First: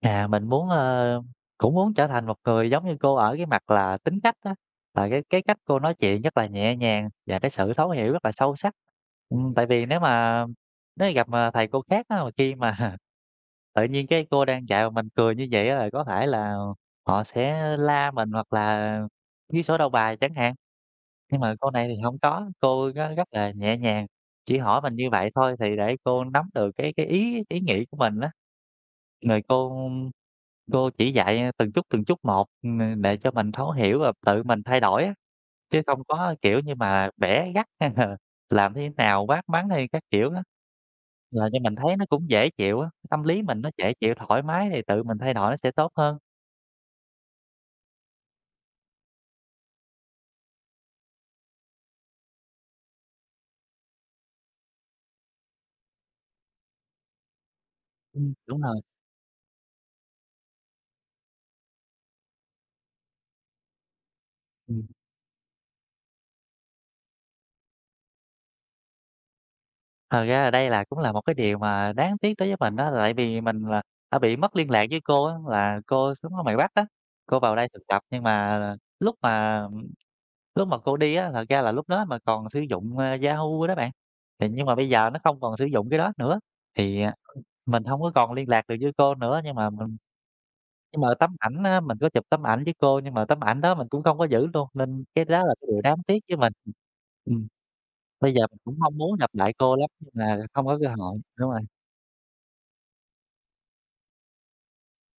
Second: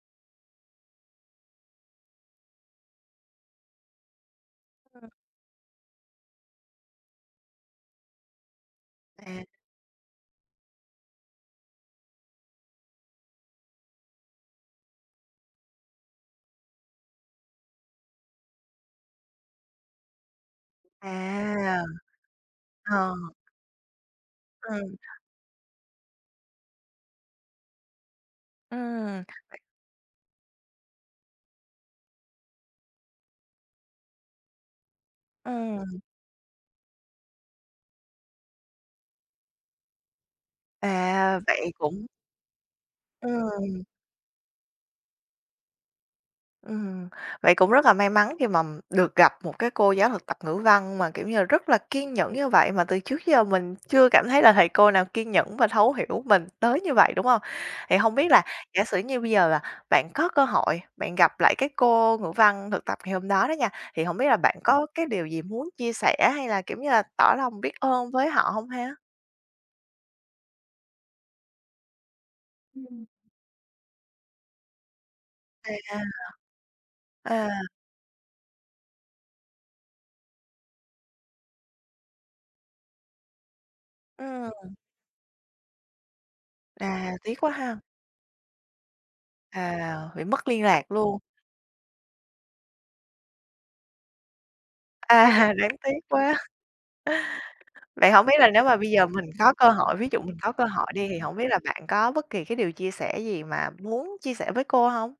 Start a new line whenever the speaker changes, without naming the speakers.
À, mình muốn, ờ, cũng muốn trở thành một người giống như cô ở cái mặt là tính cách á,
Ừm.
là cái cái cách cô nói chuyện rất là nhẹ nhàng và cái sự thấu hiểu rất là sâu sắc.
À.
Ừm, tại vì nếu mà nếu mà gặp mà thầy cô khác á, mà khi mà tự nhiên cái cô đang dạy mà mình cười như vậy á là có thể là họ sẽ la mình, hoặc là ghi sổ đầu bài chẳng hạn. Nhưng mà cô
À.
này thì hông có, cô
Ờ.
rất rất là nhẹ nhàng, chỉ hỏi mình
Ừm.
như vậy thôi thì để cô nắm được cái cái ý ý nghĩ của mình á.
Ừm.
Rồi cô cô chỉ dạy, à, từng chút từng chút một, ừm, đệ cho mình thấu hiểu và tự mình thay đổi á, chứ
Ừm.
không có, kiểu như, mà bẻ gắt hay là làm thế nào, quát mắng hay các kiểu á.
À,
Làm cho
vậy
mình thấy nó
cũng
cũng dễ chịu á, tâm lý mình nó
Ừm.
dễ chịu, thoải mái thì tự mình thay đổi nó sẽ tốt hơn.
Ừm. Vậy cũng rất là may mắn khi mà được gặp một cái cô giáo thực tập Ngữ Văn mà, kiểu như là, rất là kiên nhẫn như vậy, mà từ trước giờ mình chưa cảm thấy là thầy cô nào kiên nhẫn và thấu hiểu mình tới như vậy, đúng hông? Thì hông biết
Ừm,
là
đúng rồi!
giả sử như bây giờ, à, bạn có cơ hội, bạn gặp lại cái cô Ngữ Văn thực tập ngày hôm đó đó nha, thì hổng biết là bạn có
Ừm.
cái điều gì muốn chia sẻ, hay là, kiểu như là, tỏ lòng biết ơn với họ hông ha?
Thật ra là đây là cũng là một cái điều mà đáng tiếc đối với mình á,
Ừm.
tại vì mình là đã bị mất liên lạc với cô á, là
À.
cô sống ở ngoài Bắc á, cô
À.
vào đây thực tập nhưng mà lúc mà, lúc mà cô đi á, thật ra là lúc đó mà còn sử dụng, a, Yahoo đó bạn. Thì nhưng mà
Ừm.
bây giờ nó không còn sử dụng cái đó nữa thì,
À,
à,
tiếc quá ha!
mình hông có còn liên lạc được với cô nữa, nhưng mà mình
À, bị mất liên lạc
nhưng mà
luôn.
tấm ảnh á, mình có chụp tấm ảnh với cô nhưng mà tấm ảnh đó mình cũng không có giữ luôn, nên cái đó
À,
là cái
đáng
điều đáng
tiếc
tiếc
quá.
với mình. Ừm,
Vậy hổng
bây
biết
giờ
là
mình
nếu
cũng
mà bây
mong
giờ
muốn
mình
gặp lại
có cơ
cô lắm
hội, ví
nhưng
dụ mình
mà
có cơ
không có
hội
cơ
đi
hội,
thì hổng biết
đúng
là
rồi.
bạn có bất kỳ cái điều chia sẻ gì mà muốn chia sẻ với cô hông?